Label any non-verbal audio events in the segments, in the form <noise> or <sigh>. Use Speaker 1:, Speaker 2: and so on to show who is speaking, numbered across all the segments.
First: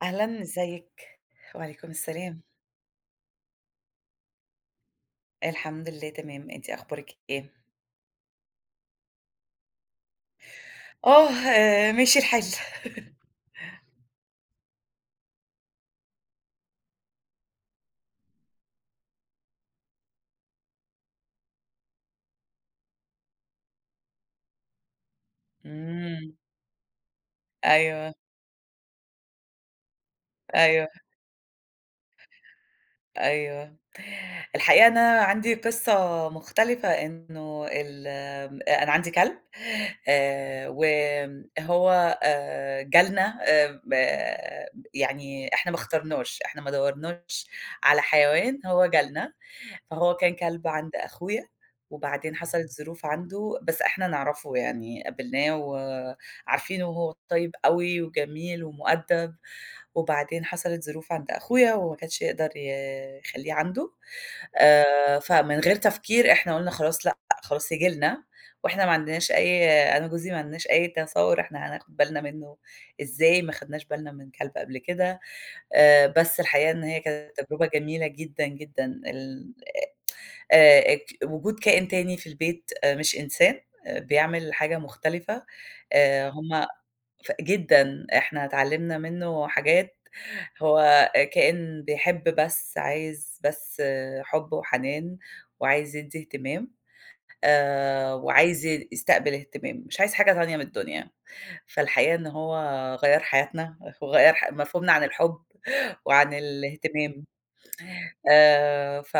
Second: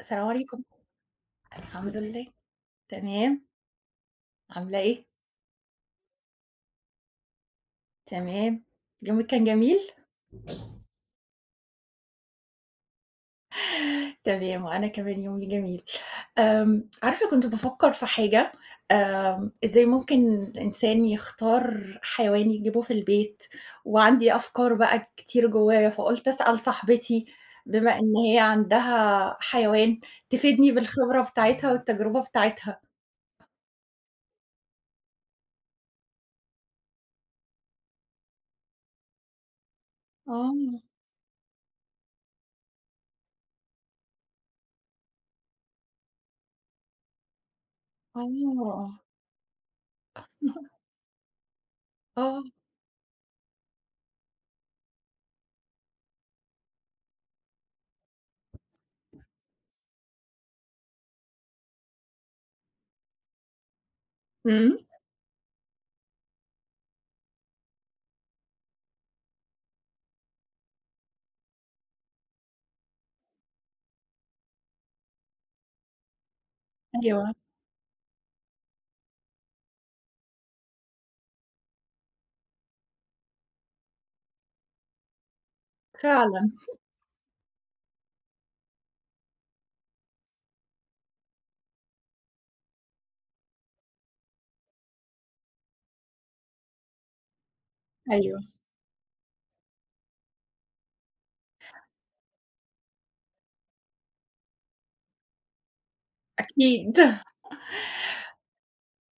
Speaker 1: السلام
Speaker 2: أهلًا
Speaker 1: عليكم.
Speaker 2: إزيِك؟ وعليكم
Speaker 1: الحمد لله،
Speaker 2: السلام.
Speaker 1: تمام، عاملة إيه؟
Speaker 2: الحمد لله تمام، أنتِ أخبارِك إيه؟
Speaker 1: تمام، يومِك كان جميل؟
Speaker 2: آه، ماشي الحال. <laughs>
Speaker 1: تمام، وأنا كمان يومي جميل. عارفة كنت بافكّر في حاجة، إزاي ممكن الإنسان يختار حيوان يجيبه في البيت، وعندي أفكار بقى كتير جوايا، فقُلت
Speaker 2: إمم،
Speaker 1: أسأل صاحبتي بما إن
Speaker 2: أيوه،
Speaker 1: هي عندها حيوان، تفيدني
Speaker 2: أيوه.
Speaker 1: بالخبرة بتاعتها والتجربة بتاعتها.
Speaker 2: أيوه. الحقيقة أنا عندي قصة مختلفة، إنه ال آمم، أنا عندي كلب
Speaker 1: آه،
Speaker 2: وهو جالنا ب يعني إحنا ما اخترناش، إحنا ما دوّرناش على حيوان، هو
Speaker 1: آه،
Speaker 2: جالنا. فهو كان كلب عند أخويا، وبعدين
Speaker 1: آه،
Speaker 2: حصلت ظروف عنده، بس إحنا نعرفه يعني، قابلناه وعارفينه وهو طيب أوي وجميل ومؤدّب. وبعدين حصلت ظروف عند أخويا وما كانش يقدر يخلّيه عنده،
Speaker 1: إمم،
Speaker 2: فمن غير تفكير إحنا قُلنا خلاص لأ، خلاص ييجي لنا، وإحنا ما عندناش أي أنا وجوزي ما عندناش أي تصوُّر إحنا هناخُد بالنا منّه إزاي، ما خدناش بالنا من كلب قبل كده. بس الحقيقة إن هي
Speaker 1: أيوه،
Speaker 2: كانت تجربة جميلة جدًا، جدًا ال ك وجود كائن تاني في البيت، مش إنسان، بيعمل حاجة مختلفة،
Speaker 1: فعلًا،
Speaker 2: هم ف جدًا، إحنا اتعلّمنا منّه حاجات. هو كائن بيحب بس، عايز بس حُب وحنان وعايز يدّي اهتمام،
Speaker 1: أيوه.
Speaker 2: وعايز يستقبل اهتمام، مش عايز حاجة تانية من الدنيا. فالحقيقة إن هو غيّر حياتنا، وغيّر مفهومنا عن الحُب <laughs> وعن
Speaker 1: أكيد.
Speaker 2: الاهتمام. ف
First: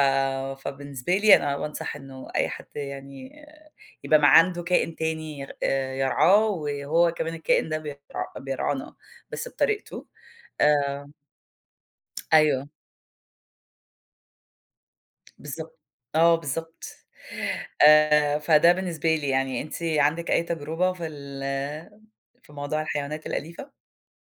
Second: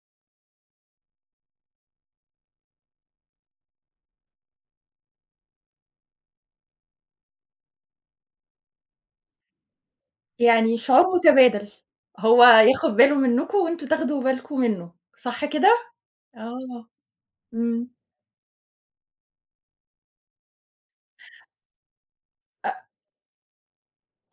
Speaker 2: فبالنسبة لي أنا بانصح إنه أي حد يعني يبقى ما عنده كائن تاني ير يرعاه، وهو كمان الكائن ده بيرعانا بس بطريقته.
Speaker 1: يعني
Speaker 2: آآ
Speaker 1: شعور متبادل، هو
Speaker 2: أيوه،
Speaker 1: ياخد باله منكم وأنتم تاخدوا بالكم منه، صح كده؟
Speaker 2: بالضبط. آه بالضبط.
Speaker 1: آه، إمم.
Speaker 2: فده بالنسبة لي يعني، أنتِ عندِك أي تجربة في موضوع الحيوانات الأليفة؟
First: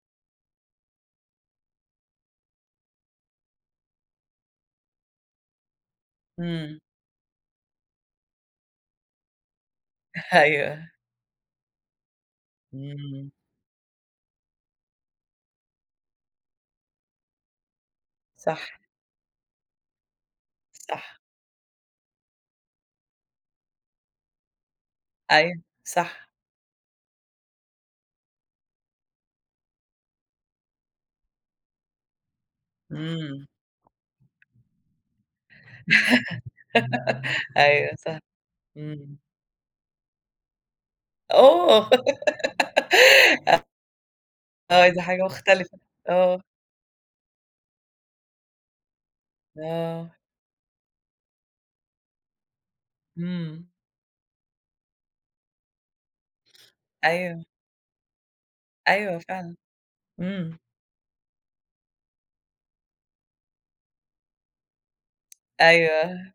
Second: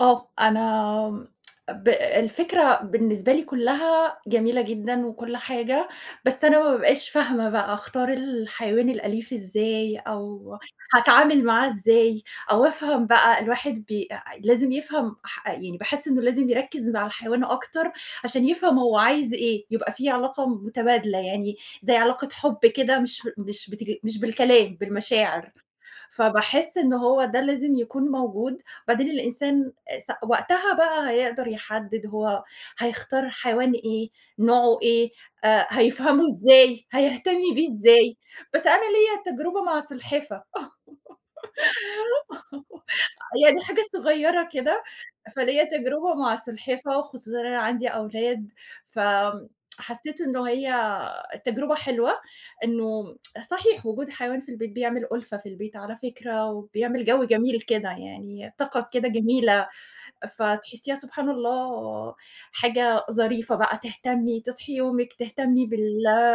Speaker 1: آه، أنا آمم ب الفكرة بالنسبة لي كلّها جميلة جدًا وكل حاجة، بس أنا ما
Speaker 2: إمم.
Speaker 1: بابقاش فاهمة بقى أختار الحيوان الأليف إزاي،
Speaker 2: <laughs>
Speaker 1: أو
Speaker 2: أيوه.
Speaker 1: هاتعامل معاه إزاي، أو أفهم
Speaker 2: إمم.
Speaker 1: بقى الواحد بي أ لازم يفهم يعني باحس إنه لازم يركّز مع الحيوان أكتر عشان
Speaker 2: صح،
Speaker 1: يفهم هو عايز إيه، يبقى في علاقة
Speaker 2: صح.
Speaker 1: متبادلة يعني زي علاقة حُب كده مش بالكلام، بالمشاعر.
Speaker 2: أيوه، صح.
Speaker 1: فباحس إن هو ده لازم يكون موجود، وبعدين الإنسان وقتها بقى هيقدر يحدد هو هيختار
Speaker 2: إمم.
Speaker 1: حيوان إيه، نوعه إيه، هيفهمه إزاي، هيهتمي بيه
Speaker 2: أيوه
Speaker 1: إزاي،
Speaker 2: صح.
Speaker 1: بس أنا
Speaker 2: إمم.
Speaker 1: ليّا تجربة مع سلحفة.
Speaker 2: أوه!
Speaker 1: يعني حاجة صغيّرة
Speaker 2: آه،
Speaker 1: كده،
Speaker 2: عايزة حاجة
Speaker 1: فليّا
Speaker 2: مختلفة.
Speaker 1: تجربة مع
Speaker 2: آه،
Speaker 1: السلحفاة، وخصوصًا أنا عندي أولاد،
Speaker 2: آه،
Speaker 1: فحسّيت إنه هي تجربة حلوة، إنه
Speaker 2: إمم،
Speaker 1: صحيح وجود حيوان في البيت بيعمل ألفة في البيت على فكرة، وبيعمل جو
Speaker 2: أيوه،
Speaker 1: جميل كده، يعني طاقة كده
Speaker 2: أيوه فعلًا،
Speaker 1: جميلة.
Speaker 2: إمم،
Speaker 1: فتحسيها سبحان الله حاجة ظريفة بقى تهتمي، تصحي يومِك، تهتمي بال
Speaker 2: أيوه،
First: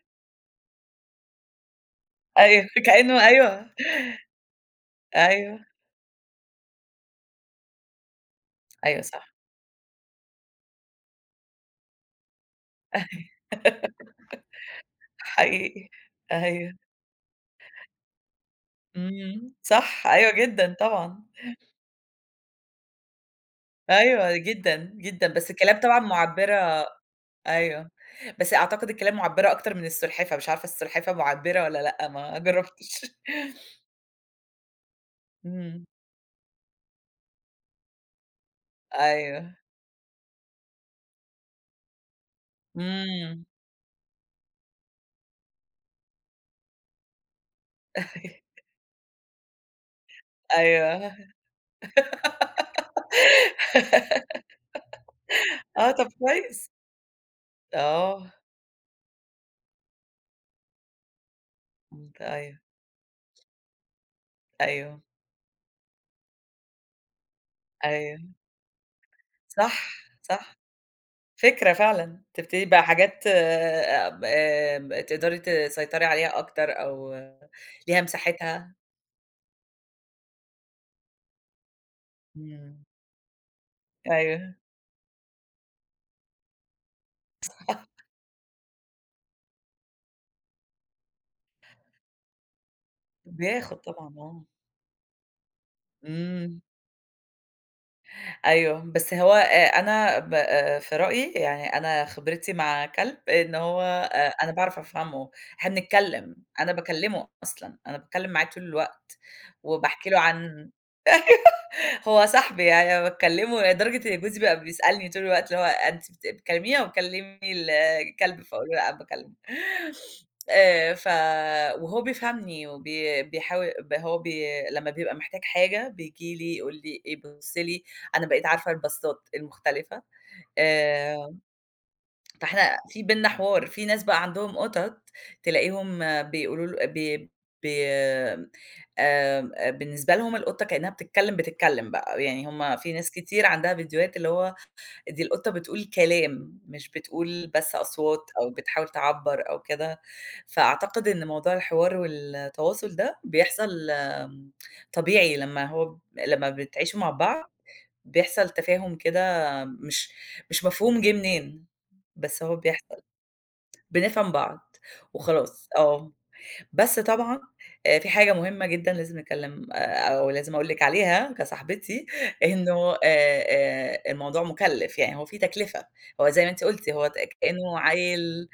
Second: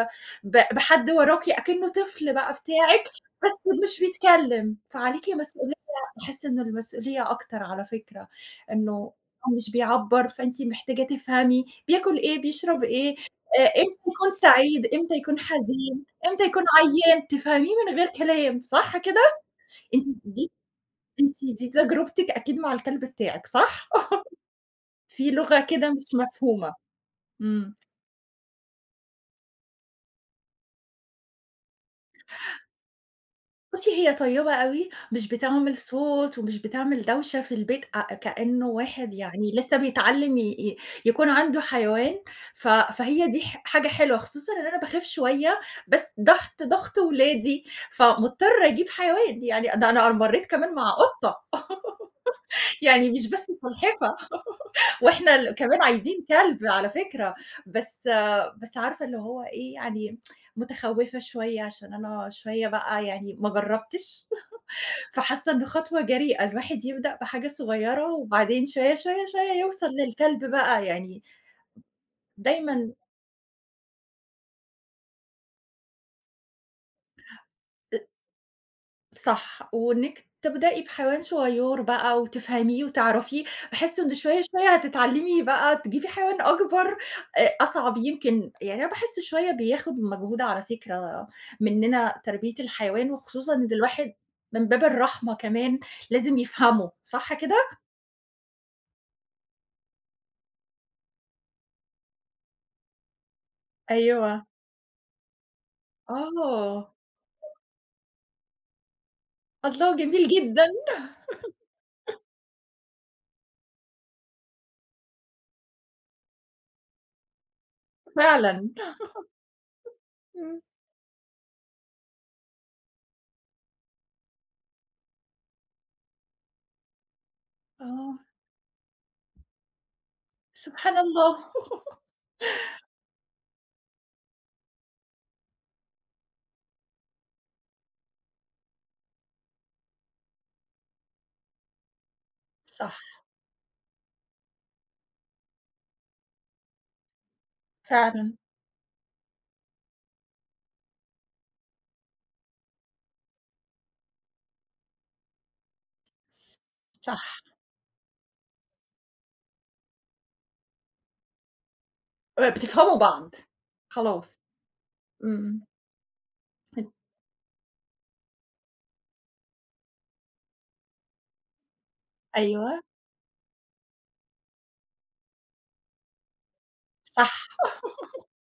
Speaker 1: ب بحد وراكِ أكنه طفل بقى
Speaker 2: أيوه،
Speaker 1: بتاعِك،
Speaker 2: كأنه
Speaker 1: بس
Speaker 2: أيوه،
Speaker 1: مش بيتكلم، فعليكِ
Speaker 2: أيوه،
Speaker 1: مسؤولية باحس إنه المسؤولية أكتر على فكرة، إنه
Speaker 2: أيوه صح،
Speaker 1: هو مش بيعبّر فأنتِ محتاجة تفهمي بياكل إيه، بيشرب إيه، إمتى
Speaker 2: <laughs>
Speaker 1: يكون سعيد، إمتى يكون
Speaker 2: حقيقي،
Speaker 1: حزين، إمتى يكون
Speaker 2: أيوه،
Speaker 1: عيّان، تفهميه من غير كلام، صح كده؟
Speaker 2: إمم،
Speaker 1: أنتِ
Speaker 2: صح، أيوه
Speaker 1: دي
Speaker 2: جدًا طبعًا،
Speaker 1: أنتِ دي تجربتِك أكيد مع الكلب بتاعِك، صح؟
Speaker 2: أيوه جدًا، جدًا،
Speaker 1: في
Speaker 2: بس
Speaker 1: لغة
Speaker 2: الكلاب
Speaker 1: كده
Speaker 2: طبعًا
Speaker 1: مش مفهومة.
Speaker 2: مُعبّرة.
Speaker 1: إمم.
Speaker 2: أيوه، بس أعتقد الكلاب مُعبّرة أكتر من السلحفاة، مش عارفة السلحفاة مُعبّرة والّا لأ، ما جرّبتش. <laughs>
Speaker 1: بُصّي، هي طيبة أوي، مش بتعمل
Speaker 2: إمم،
Speaker 1: صوت ومش بتعمل دوشة في البيت كإنه واحد يعني
Speaker 2: أيوه،
Speaker 1: لسه بيتعلّم ي ي يكون عنده حيوان، فهي دي
Speaker 2: إمم،
Speaker 1: حاجة حلوة، خصوصًا إن أنا باخاف شوية، بس تحت ضغط ولادي،
Speaker 2: <laughs>
Speaker 1: فمضطرة أجيب حيوان، يعني ده أنا مرّيت كمان مع
Speaker 2: أيوه،
Speaker 1: قطة، يعني مش بس سلحفة. وإحنا كمان
Speaker 2: آه طب
Speaker 1: عايزين كلب
Speaker 2: كويس.
Speaker 1: على فكرة، بس
Speaker 2: آه،
Speaker 1: آه، بس عارفة اللي هو إيه، يعني متخوّفة شوية عشان
Speaker 2: إمم.
Speaker 1: أنا
Speaker 2: أيوه،
Speaker 1: شوية بقى يعني ما جرّبتش،
Speaker 2: أيوه،
Speaker 1: <laughs> فحاسة إنه خطوة جريئة، الواحد يبدأ بحاجة صغيّرة
Speaker 2: أيوه،
Speaker 1: وبعدين شوية، شوية، شوية
Speaker 2: صح،
Speaker 1: يوصل للكلب
Speaker 2: صح،
Speaker 1: بقى، يعني
Speaker 2: فكرة فعلًا، تبتدي بقى
Speaker 1: دايمًا
Speaker 2: حاجات آمم، آمم، تقدري تسيطري عليها أكتر أو ليها مساحتها.
Speaker 1: صح، وإنِّك تبدئي بحيوان صغيّر بقى وتفهميه
Speaker 2: إمم.
Speaker 1: وتعرفيه، باحس إن شوية،
Speaker 2: أيوه،
Speaker 1: شوية هتتعلّمي بقى تجيبي حيوان أكبر أصعب
Speaker 2: <laughs>
Speaker 1: يمكن، يعني أنا باحس شوية بياخُد مجهود على فكرة منّنا تربية الحيوان وخصوصًا إن
Speaker 2: بياخد طبعًا
Speaker 1: الواحد
Speaker 2: آه،
Speaker 1: من باب الرحمة كمان لازم
Speaker 2: إمم،
Speaker 1: يفهمه، صح كده؟
Speaker 2: أيوه، بس هو أنا ب في رأيي يعني أنا خبرتي مع كلب إن هو
Speaker 1: أيوه،
Speaker 2: أنا باعرف أفهمه. إحنا بنتكلم، أنا
Speaker 1: آه،
Speaker 2: باكلمه أصلًا، أنا باتكلم معاه طول الوقت
Speaker 1: الله
Speaker 2: وباحكي له
Speaker 1: جميل جدًا
Speaker 2: عن هو صاحبي يعني، أنا باكلّمه لدرجة إن جوزي بقى بيسألني طول الوقت اللي هو أنتِ بتكلميها وبتكلمي الكلب، فاقول
Speaker 1: فعلًا،
Speaker 2: له لأ باكلمه.
Speaker 1: إمم،
Speaker 2: ف وهو بيفهمني بيحاول ب هو بي لمّا بيبقى محتاج حاجة بييجي لي يقول لي إيه، بُصّ لي.
Speaker 1: آه،
Speaker 2: أنا بقيت عارفة الباصات المختلفة.
Speaker 1: سبحان
Speaker 2: آآ
Speaker 1: الله، <laughs>
Speaker 2: فإحنا في بيننا حوار، في ناس بقى عندهم قطط تلاقيهم بيقولوا ل ب ب آمم، بالنسبة لهم القطة كإنها بتتكلم، بتتكلم بقى، يعني هُم في
Speaker 1: صح،
Speaker 2: ناس كتير عندها فيديوهات اللي هو دي القطة بتقول كلام، مش بتقول بس أصوات
Speaker 1: فعلًا،
Speaker 2: أو بتحاول تعبّر أو كده. فأعتقد إن موضوع الحوار والتواصل ده بيحصل طبيعي لمّا بتعيشوا مع
Speaker 1: صح.
Speaker 2: بعض بيحصل تفاهم كده، مش مش مفهوم جه منين، بس هو
Speaker 1: بتفهموا
Speaker 2: بيحصل،
Speaker 1: بعض،
Speaker 2: بنفهم
Speaker 1: خلاص.
Speaker 2: بعض
Speaker 1: إمم.
Speaker 2: وخلاص، بس طبعًا في حاجة مهمة جدًا لازم نتكلم أو لازم أقول لِك عليها كصاحبتي، <laughs>
Speaker 1: أيوه،
Speaker 2: إنه الموضوع مُكلِّف، يعني هو في تكلفة، هو زي ما أنتِ قُلتِ، هو
Speaker 1: صح،
Speaker 2: كإنه عيل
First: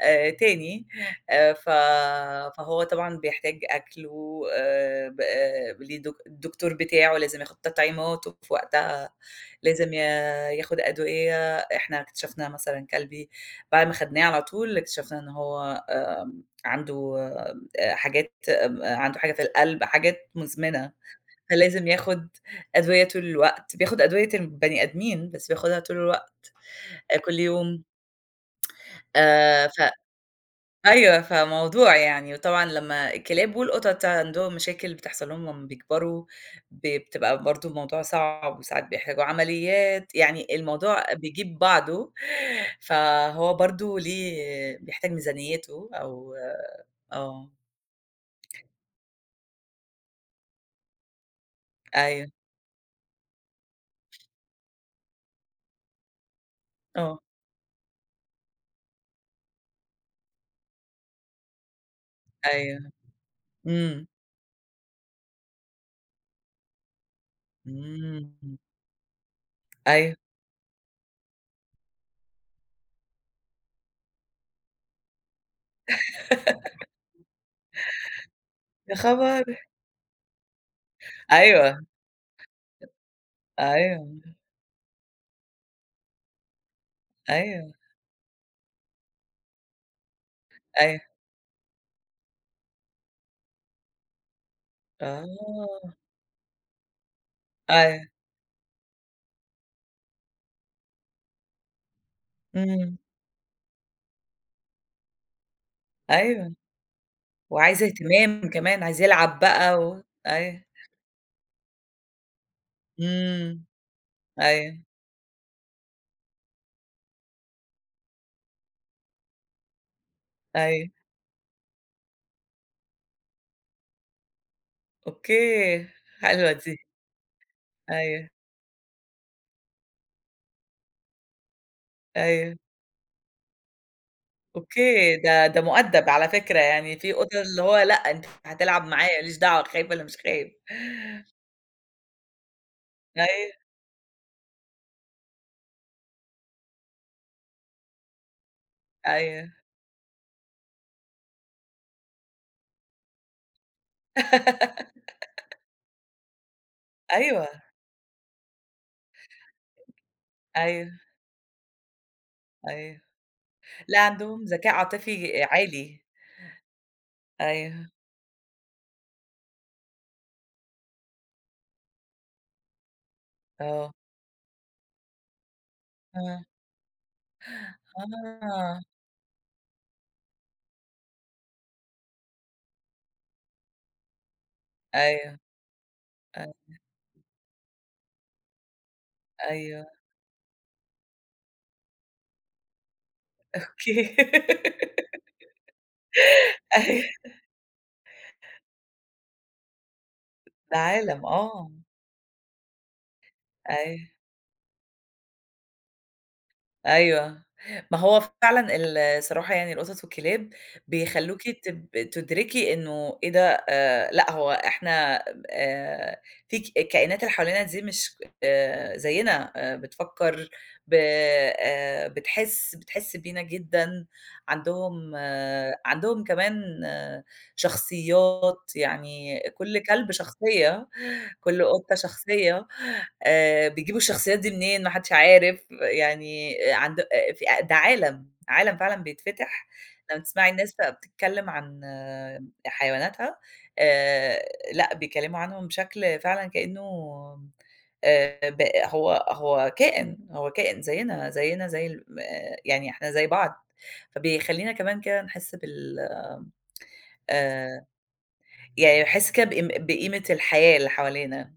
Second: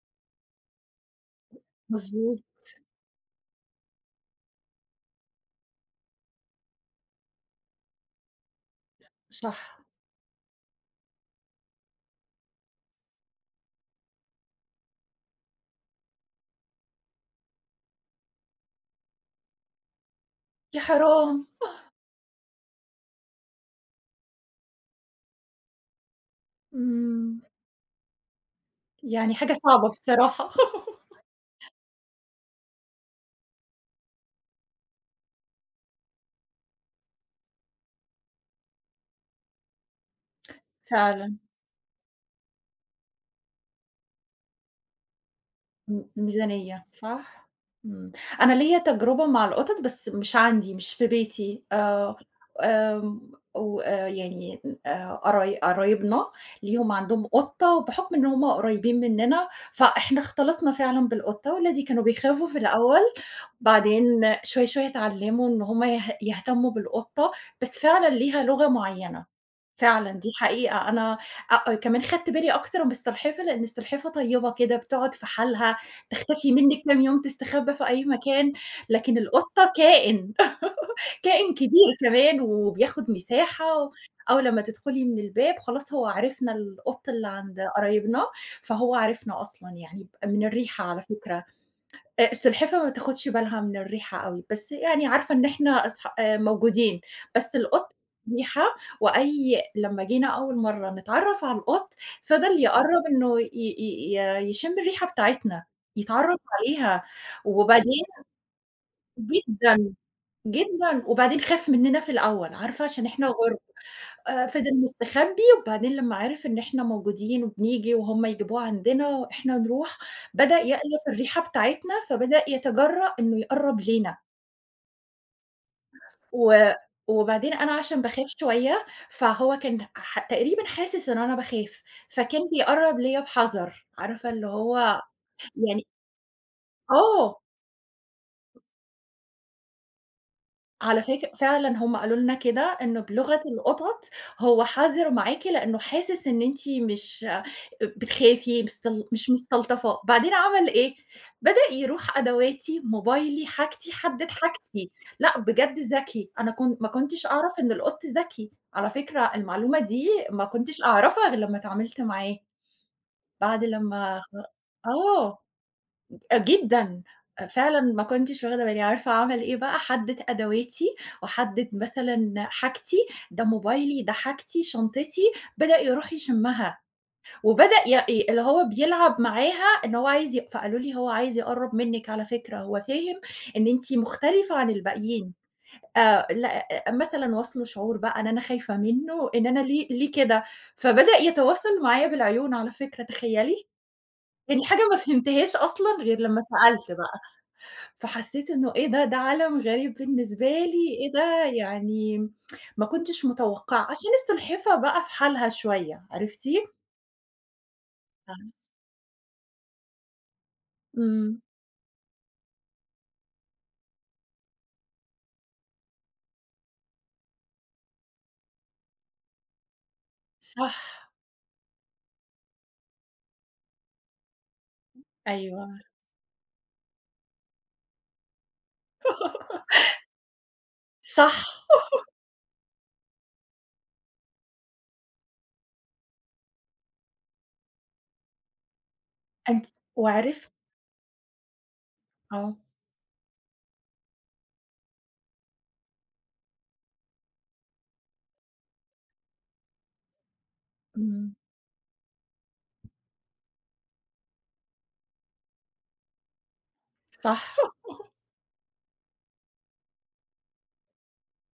Speaker 2: تاني. ف
Speaker 1: مضبوط،
Speaker 2: فهو طبعًا بيحتاج أكله، ب ليه الدكتور بتاعه لازم ياخد تطعيماته في وقتها،
Speaker 1: صح.
Speaker 2: لازم ياخد أدوية. إحنا اكتشفنا مثلًا كلبي بعد ما خدناه على طول اكتشفنا إن هو عنده حاجات آمم عنده حاجة في القلب، حاجات
Speaker 1: يا
Speaker 2: مزمنة،
Speaker 1: حرام!
Speaker 2: فلازم ياخد أدوية طول الوقت، بياخد أدوية البني آدمين، بس بياخدها طول الوقت، كل
Speaker 1: إمم،
Speaker 2: يوم.
Speaker 1: يعني حاجة
Speaker 2: ف
Speaker 1: صعبة بصراحة. <laughs>
Speaker 2: أيوه، فموضوع يعني، وطبعًا لمّا الكلاب والقطط عندهم مشاكل بتحصل لهم لمّا بيكبروا، بتبقى برضه الموضوع صعب وساعات بيحتاجوا عمليات، يعني الموضوع
Speaker 1: فعلًا.
Speaker 2: بيجيب بعضه، فهو برضه ليه بيحتاج ميزانيته أو
Speaker 1: ميزانية، صح؟
Speaker 2: آه،
Speaker 1: إمم. أنا ليّا تجربة مع القطط، بس مش عندي، مش في بيتي.
Speaker 2: أيوه،
Speaker 1: آمم وآآ يعني قرايبنا ليهم
Speaker 2: آه،
Speaker 1: عندهم قطة، وبحُكم إن هم قريبين مننا، فإحنا اختلطنا فعلًا بالقطة. ولادي كانوا بيخافوا في
Speaker 2: أيوه،
Speaker 1: الأول، بعدين
Speaker 2: إمم.
Speaker 1: شوية، شوية اتعلموا إن هم يهتموا بالقطة، بس فعلًا
Speaker 2: إمم،
Speaker 1: ليها لغة معيّنة. فعلًا
Speaker 2: أيوه،
Speaker 1: دي حقيقة، أنا كمان خدت بالي أكتر من السلحفاة، لإن السلحفاة طيبة كده، بتقعد في حالها، تختفي منِّك كام يوم، تستخبى في أي مكان،
Speaker 2: يا
Speaker 1: لكن
Speaker 2: خبر!
Speaker 1: القطة كائن، <laughs> كائن
Speaker 2: أيوه،
Speaker 1: كبير كمان وبياخد مساحة.
Speaker 2: أيوه،
Speaker 1: أول لمّا تدخلي من الباب خلاص هو عرفنا القط اللي عند
Speaker 2: أيوه،
Speaker 1: قرايبنا، فهو عرفنا أصلًا يعني من الريحة
Speaker 2: أيوه،
Speaker 1: على فكرة. السلحفاة ما بتاخدش بالها من الريحة أوي، بس يعني عارفة إن إحنا
Speaker 2: آه،
Speaker 1: أصح موجودين، بس القط
Speaker 2: أيوه،
Speaker 1: ريحة وأي لمّا جينا أول مرّة نتعرّف على القط، فضل
Speaker 2: إمم،
Speaker 1: يقرّب إنه ي ي ي يشم الريحة بتاعتنا، يتعرّف
Speaker 2: أيوه،
Speaker 1: عليها،
Speaker 2: وعايز
Speaker 1: وبعدين
Speaker 2: اهتمام كمان، عايز يلعب بقى
Speaker 1: جدًا،
Speaker 2: أيوه،
Speaker 1: جدًا، وبعدين خاف منّنا في الأول، عارفة عشان إحنا غُرب.
Speaker 2: إمم،
Speaker 1: فضل
Speaker 2: أيوه،
Speaker 1: مستخبي، وبعدين لمّا عرف إن إحنا موجودين وبنيجي وهُم يجيبوه عندنا وإحنا نروح، بدأ
Speaker 2: أيوه،
Speaker 1: يألف الريحة بتاعتنا، فبدأ يتجرأ إنه يقرّب لينا،
Speaker 2: أوكي، حلوة
Speaker 1: و
Speaker 2: دي،
Speaker 1: وبعدين أنا عشان باخاف
Speaker 2: أيوه،
Speaker 1: شوية، فهو كان تقريبًا حاسس إن أنا باخاف، فكان
Speaker 2: أيوه،
Speaker 1: بيقرّب ليّا بحذر، عارفة اللي هو
Speaker 2: أوكي، ده
Speaker 1: يعني
Speaker 2: مؤدّب على فكرة، يعني في
Speaker 1: آه.
Speaker 2: أُسر اللي هو لأ، أنت هتلعب معايا، ما ليش دعوة خايف والّا مش خايف،
Speaker 1: على فاك فعلًا هم قالوا لنا كده، إنه بلغة
Speaker 2: أيوه،
Speaker 1: القطط هو حذر معاكِ لإنه حاسس إن أنتِ مش بتخافي، مش
Speaker 2: أيوه،
Speaker 1: مستلطفاه، بعدين عمل إيه، بدأ يروح أدواتي، موبايلي، حاجتي، حدِّد
Speaker 2: <laughs>
Speaker 1: حاجتي، لأ بجد ذكي، أنا ما كنتش
Speaker 2: أيوه،
Speaker 1: أعرف إن القط ذكي، على فكرة المعلومة دي ما كنتش
Speaker 2: أيوه،
Speaker 1: أعرفها غير لمّا اتعاملت معاه،
Speaker 2: أيوه،
Speaker 1: بعد
Speaker 2: لأ،
Speaker 1: لمّا خ
Speaker 2: عندهم ذكاء
Speaker 1: آه.
Speaker 2: عاطفي عالي.
Speaker 1: جدًا، آه، فعلًا
Speaker 2: أيوه،
Speaker 1: ما كنتش واخدة بالي، عارفة أعمل إيه بقى، أحدد أدواتي، وأحدد مثلًا حاجتي، ده
Speaker 2: آه،
Speaker 1: موبايلي، ده حاجتي، شنطتي، بدأ يروح
Speaker 2: آه،
Speaker 1: يشمّها، وبدأ ي ي اللي هو
Speaker 2: آه،
Speaker 1: بيلعب معاها إن هو عايز فقالوا لي: "هو عايز يقرّب منِّك على فكرة، هو فاهم إن أنتِ مختلفة عن الباقيين."
Speaker 2: أيوه، أ
Speaker 1: لأ آه، مثلًا واصله شعور بقى إن أنا خايفة منه، إن أنا
Speaker 2: أيوه،
Speaker 1: ليه ليه كده، فبدأ يتواصل معايا بالعيون على فكرة، تخيّلي!
Speaker 2: أوكي.
Speaker 1: يعني حاجة ما
Speaker 2: <laughs>
Speaker 1: فهمتهاش أصلًا غير لمّا سألت
Speaker 2: أيوه،
Speaker 1: بقى. فحسيت إنه إيه ده، ده عالم غريب بالنسبة
Speaker 2: ده
Speaker 1: لي، إيه
Speaker 2: عالم،
Speaker 1: ده،
Speaker 2: آه،
Speaker 1: يعني ما كنتش متوقعة،
Speaker 2: أيوه.
Speaker 1: عشان السلحفاة بقى في حالها شوية، عرفتِ؟
Speaker 2: أيوه. ما هو
Speaker 1: آه.
Speaker 2: فعلًا الصراحة يعني القطط والكلاب
Speaker 1: إمم،
Speaker 2: بيخلّوكِ تدركي إنه إيه ده، لأ هو إحنا آآ في الكائنات اللي حوالينا دي مش زيّنا، بتفكّر،
Speaker 1: صح،
Speaker 2: ب بتحس بينا جدًا.
Speaker 1: أيوه،
Speaker 2: عندهم كمان شخصيات، يعني
Speaker 1: <laughs>
Speaker 2: كل كلب شخصية،
Speaker 1: صح،
Speaker 2: كل قطة شخصية، بيجيبوا الشخصيات دي منين، ما حدش عارف. يعني عند في آه، ده عالم، عالم فعلًا
Speaker 1: أنتِ
Speaker 2: بيتفتح لمّا تسمعي
Speaker 1: وعرفت
Speaker 2: الناس بقى بتتكلم عن
Speaker 1: آه،
Speaker 2: حيواناتها، آآ، لأ بيتكلموا عنهم بشكل فعلًا كإنه ب هو كائن، هو كائن زينا،
Speaker 1: إمم،
Speaker 2: زينا زي ال آه، يعني إحنا زي بعض. فبيخلّينا كمان كده نحس بال
Speaker 1: صح.
Speaker 2: آآ، يعني باحس كده بقيمة الحياة اللي حوالينا.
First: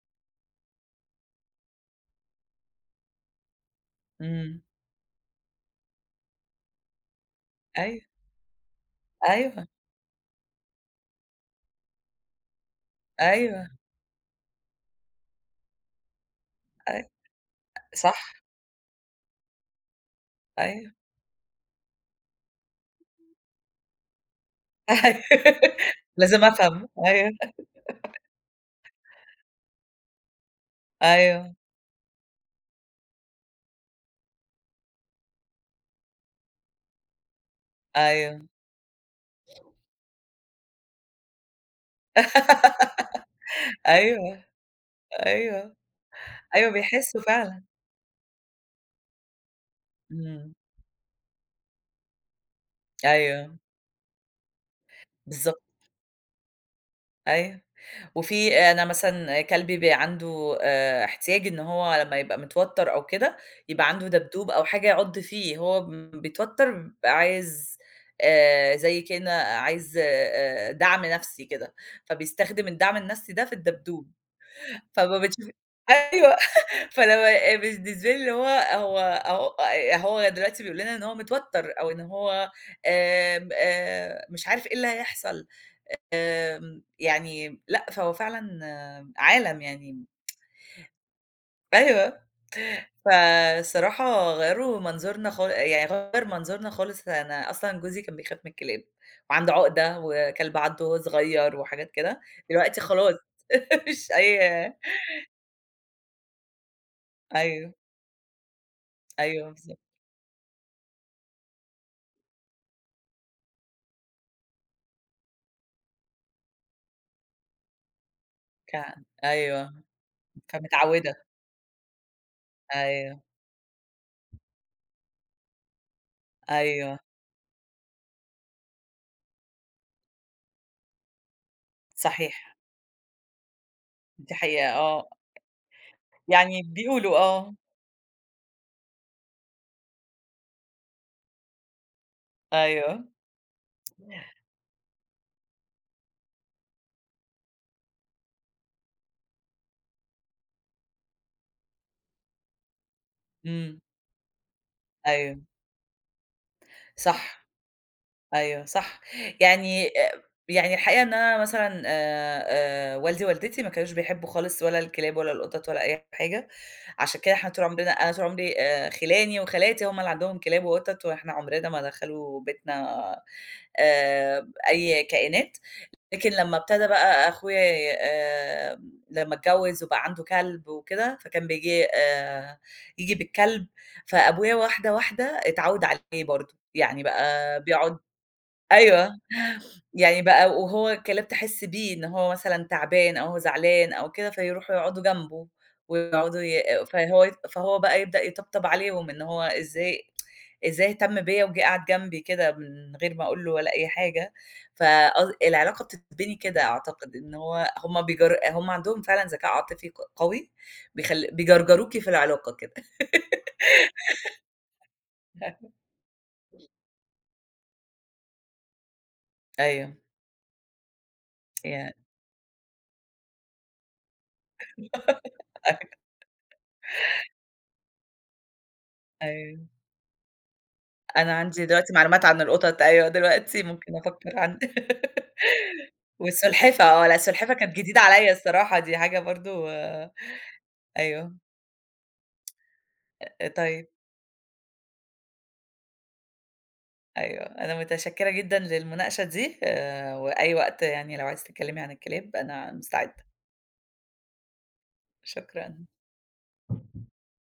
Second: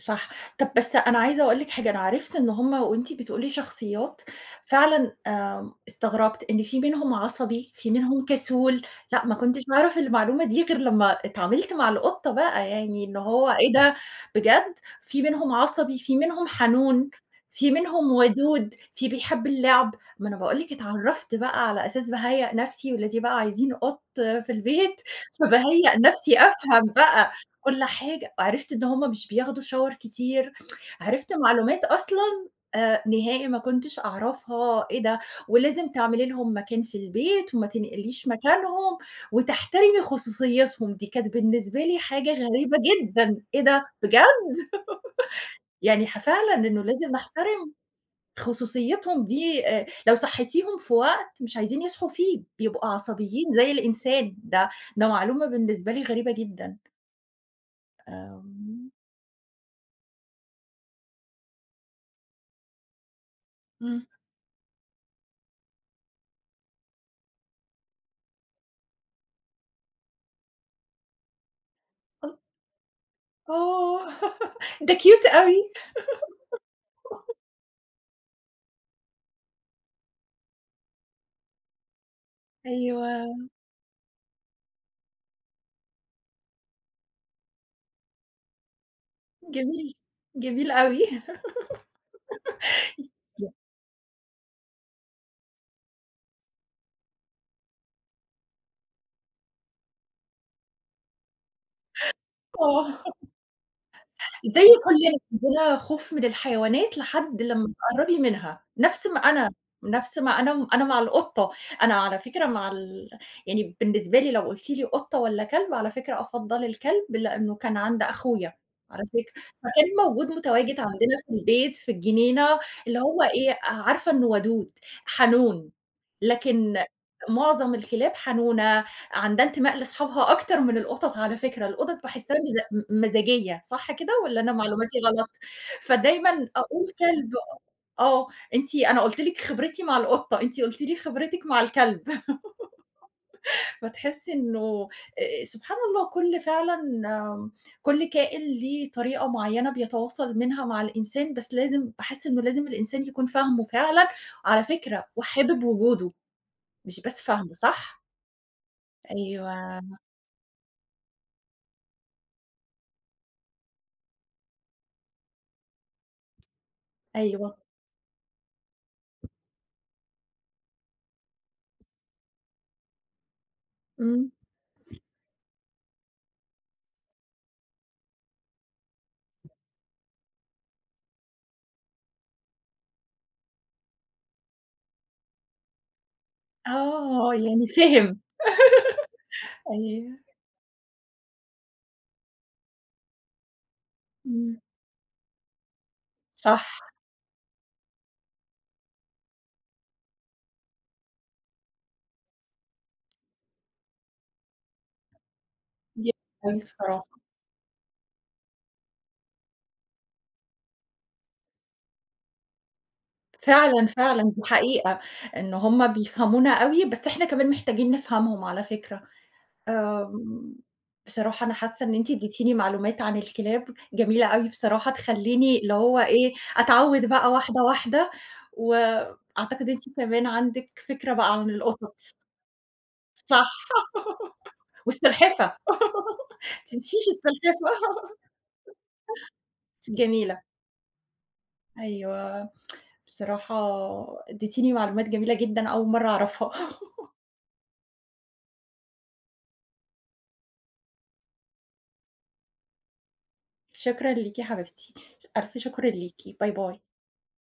Speaker 1: صح. طب بس أنا عايزة أقول لِك حاجة، أنا عرفت إن هم وأنتِ بتقولي شخصيات
Speaker 2: إمم،
Speaker 1: فعلًا استغربت إن في منهم عصبي، في
Speaker 2: أيوه.
Speaker 1: منهم كسول، لأ ما كنتش
Speaker 2: أيوه،
Speaker 1: باعرف المعلومة دي غير لمّا اتعاملت مع القطة بقى، يعني إن هو
Speaker 2: أيوه،
Speaker 1: إيه ده بجد! في منهم عصبي، في منهم حنون،
Speaker 2: أي
Speaker 1: في منهم
Speaker 2: صح،
Speaker 1: ودود، في بيحب اللعب، ما أنا باقول لِك
Speaker 2: أيوه،
Speaker 1: اتعرفت بقى على أساس باهيأ نفسي ولادي بقى عايزين قط في البيت،
Speaker 2: أيوه
Speaker 1: فباهيأ
Speaker 2: <laughs>
Speaker 1: نفسي
Speaker 2: لازم
Speaker 1: أفهم
Speaker 2: أفهم، أيوه،
Speaker 1: بقى كل حاجة، وعرفت إن هُم مش بياخدوا shower كتير، عرفت
Speaker 2: أيوه،
Speaker 1: معلومات أصلًا نهائي ما كنتش أعرفها، إيه ده! ولازم تعملي لهم مكان في البيت وما تنقليش
Speaker 2: أيوه،
Speaker 1: مكانهم، وتحترمي خصوصيتهم، دي كانت بالنسبة لي حاجة غريبة جدًا، إيه ده!
Speaker 2: أيوه،
Speaker 1: بجد!
Speaker 2: أيوه،
Speaker 1: يعني فعلًا
Speaker 2: أيوه
Speaker 1: إنه لازم
Speaker 2: بيحسّوا فعلًا،
Speaker 1: نحترم خصوصيتهم دي لو
Speaker 2: إمم،
Speaker 1: صحيتيهم في وقت مش عايزين يصحوا فيه، بيبقوا عصبيين
Speaker 2: أيوه،
Speaker 1: زي الإنسان، ده معلومة
Speaker 2: بالضبط،
Speaker 1: بالنسبة لي غريبة جدًا،
Speaker 2: أيوه، وفي أنا
Speaker 1: آمم،
Speaker 2: مثلًا كلبي بيبقى عنده احتياج إن هو لمّا يبقى متوتّر أو كده، يبقى
Speaker 1: إمم.
Speaker 2: عنده دبدوب أو حاجة يعض فيه، هو بيتوتّر بيبقى عايز زي كإنه عايز دعم نفسي كده، فبيستخدم الدعم النفسي ده في
Speaker 1: آه،
Speaker 2: الدبدوب.
Speaker 1: <laughs> ده
Speaker 2: فما
Speaker 1: cute
Speaker 2: بتشوفي
Speaker 1: أوي.
Speaker 2: <laughs> أيوه، فلما بالنسبة لي اللي هو هو أهو آه، هو دلوقتي بيقول لنا إن هو متوتر أو إن هو
Speaker 1: أيوه،
Speaker 2: آمم، مش عارف إيه اللي هيحصل، يعني لأ، فهو فعلًا عالم
Speaker 1: جميل،
Speaker 2: يعني
Speaker 1: جميل أوي.
Speaker 2: أيوه،
Speaker 1: <laughs>
Speaker 2: فالصراحة غيّروا منظورنا خال يعني غيّر منظورنا خالص، أنا أصلًا جوزي كان بيخاف من الكلاب وعنده عقدة وكلب عضّه وهو صغير وحاجات كده، دلوقتي
Speaker 1: آه،
Speaker 2: خلاص <laughs> مش
Speaker 1: زي
Speaker 2: أي
Speaker 1: كُلّنا عندنا خوف من الحيوانات لحد
Speaker 2: أيوه،
Speaker 1: لمّا تقرّبي منها،
Speaker 2: أيوه بالضبط،
Speaker 1: نَفْس ما أنا مع القطة، أنا على فكرة مع يعني بالنسبة لي لو قُلتِ لي قطة والّا كلب، على فكرة أفضّل الكلب لإنه كان عند أخويا على
Speaker 2: كان
Speaker 1: فكرة،
Speaker 2: أيوه.
Speaker 1: فكان متواجد
Speaker 2: فمتعوّدة،
Speaker 1: عندنا في البيت في الجنينة، اللي هو
Speaker 2: أيوه،
Speaker 1: إيه، عارفة إنه ودود، حنون. لكن
Speaker 2: أيوه،
Speaker 1: معظم الكلاب حنونة، عندها انتماء لأصحابها أكتر من القطط على فكرة، القطط باحسها
Speaker 2: صحيح،
Speaker 1: مز م مزاجية صح كده
Speaker 2: دي
Speaker 1: والّا أنا
Speaker 2: حقيقة
Speaker 1: معلوماتي
Speaker 2: آه،
Speaker 1: غلط؟ فدايمًا
Speaker 2: يعني
Speaker 1: أقول
Speaker 2: بيقولوا
Speaker 1: كلب
Speaker 2: آه،
Speaker 1: آه، أنا قُلت لِك خبرتي مع القطة، أنتِ قُلتِ لي خبرتِك مع الكلب، <laughs>
Speaker 2: أيوه،
Speaker 1: فتحسي إنه سبحان الله فعلًا آم، كل كائن ليه طريقة معينة بيتواصل منها مع الإنسان، بس لازم باحس إنه لازم الإنسان يكون فاهمه
Speaker 2: إمم،
Speaker 1: فعلًا على فكرة
Speaker 2: أيوه،
Speaker 1: وحابب وجوده، مش بس
Speaker 2: صح،
Speaker 1: فاهمه، صح؟
Speaker 2: أيوه، صح،
Speaker 1: أيوه،
Speaker 2: يعني يعني الحقيقة إن أنا مثلًا والدي ووالدتي ما كانوش بيحبّوا خالص ولا الكلاب ولا القطط ولا أي حاجة، عشان كده إحنا
Speaker 1: أيوه،
Speaker 2: طول عمرنا أنا طول عمري خِلاني وخالاتي هُم اللي عندهم كلاب وقطط، وإحنا عمرنا ما دخلوا بيتنا
Speaker 1: إمم،
Speaker 2: أي كائنات. لكن لمّا ابتدى بقى أخويا ي آمم، لمّا اتجوّز وبقى عنده كلب وكده، فكان بييجي ييجي بالكلب، فأبويا واحدة، واحدة اتعوّد عليه برضه، يعني
Speaker 1: آه،
Speaker 2: بقى
Speaker 1: يعني
Speaker 2: بيقعد
Speaker 1: فِهِم،
Speaker 2: أيوه.
Speaker 1: أيوه،
Speaker 2: يعني بقى وهو الكلاب تحس بيه إن هو مثلًا تعبان أو هو زعلان أو كده،
Speaker 1: إمم،
Speaker 2: فيروحوا يقعدوا جنبه ويقعدوا
Speaker 1: صح
Speaker 2: فهو بقى يبدأ يطبطب عليهم، إن هو إزاي اهتم بيّا وجِه قعد جنبي كده من غير ما أقول له ولا أي حاجة. فقص العلاقة
Speaker 1: جدًا
Speaker 2: بتتبني
Speaker 1: أوي
Speaker 2: كده
Speaker 1: بصراحة،
Speaker 2: أعتقد، إن هم هم عندهم فعلًا ذكاء عاطفي قوي، بيجرجروكِ في العلاقة كده.
Speaker 1: فعلًا، فعلًا دي حقيقة، إن
Speaker 2: <laughs>
Speaker 1: هُم بيفهمونا أوي، بس إحنا كمان محتاجين نفهمهم على فكرة،
Speaker 2: أيوه،
Speaker 1: آمم، بصراحة أنا حاسة
Speaker 2: يع
Speaker 1: إن أنتِ اديتيني معلومات عن الكلاب جميلة أوي بصراحة،
Speaker 2: <laughs>
Speaker 1: تخلّيني اللي هو إيه، أتعوّد بقى واحدة، واحدة،
Speaker 2: أيوه.
Speaker 1: وأعتقد أنتِ كمان عندِك فكرة بقى
Speaker 2: أنا
Speaker 1: عن
Speaker 2: عندي دلوقتي
Speaker 1: القطط،
Speaker 2: معلومات عن القطط أيوه،
Speaker 1: صح.
Speaker 2: دلوقتي ممكن أفكّر عن
Speaker 1: والسلحفة
Speaker 2: <laughs>
Speaker 1: <laughs>
Speaker 2: والسلحفاة
Speaker 1: تنسيش
Speaker 2: آه، لأ السلحفاة
Speaker 1: السلحفة
Speaker 2: كانت جديدة عليّا الصراحة، دي حاجة برضه
Speaker 1: <laughs> جميلة.
Speaker 2: أيوه،
Speaker 1: أيوه، بصراحة
Speaker 2: طيب
Speaker 1: اديتيني معلومات جميلة جدًا أول مرّة أعرفها.
Speaker 2: أيوه، أنا متشكّرة جدًا للمناقشة دي، وأي وقت يعني لو عايزة تتكلّمي عن الكلاب أنا مستعدة،
Speaker 1: <laughs> شكرًا ليكِ يا حبيبتي، ألف شكر
Speaker 2: شكرًا.
Speaker 1: ليكِ. باي، باي.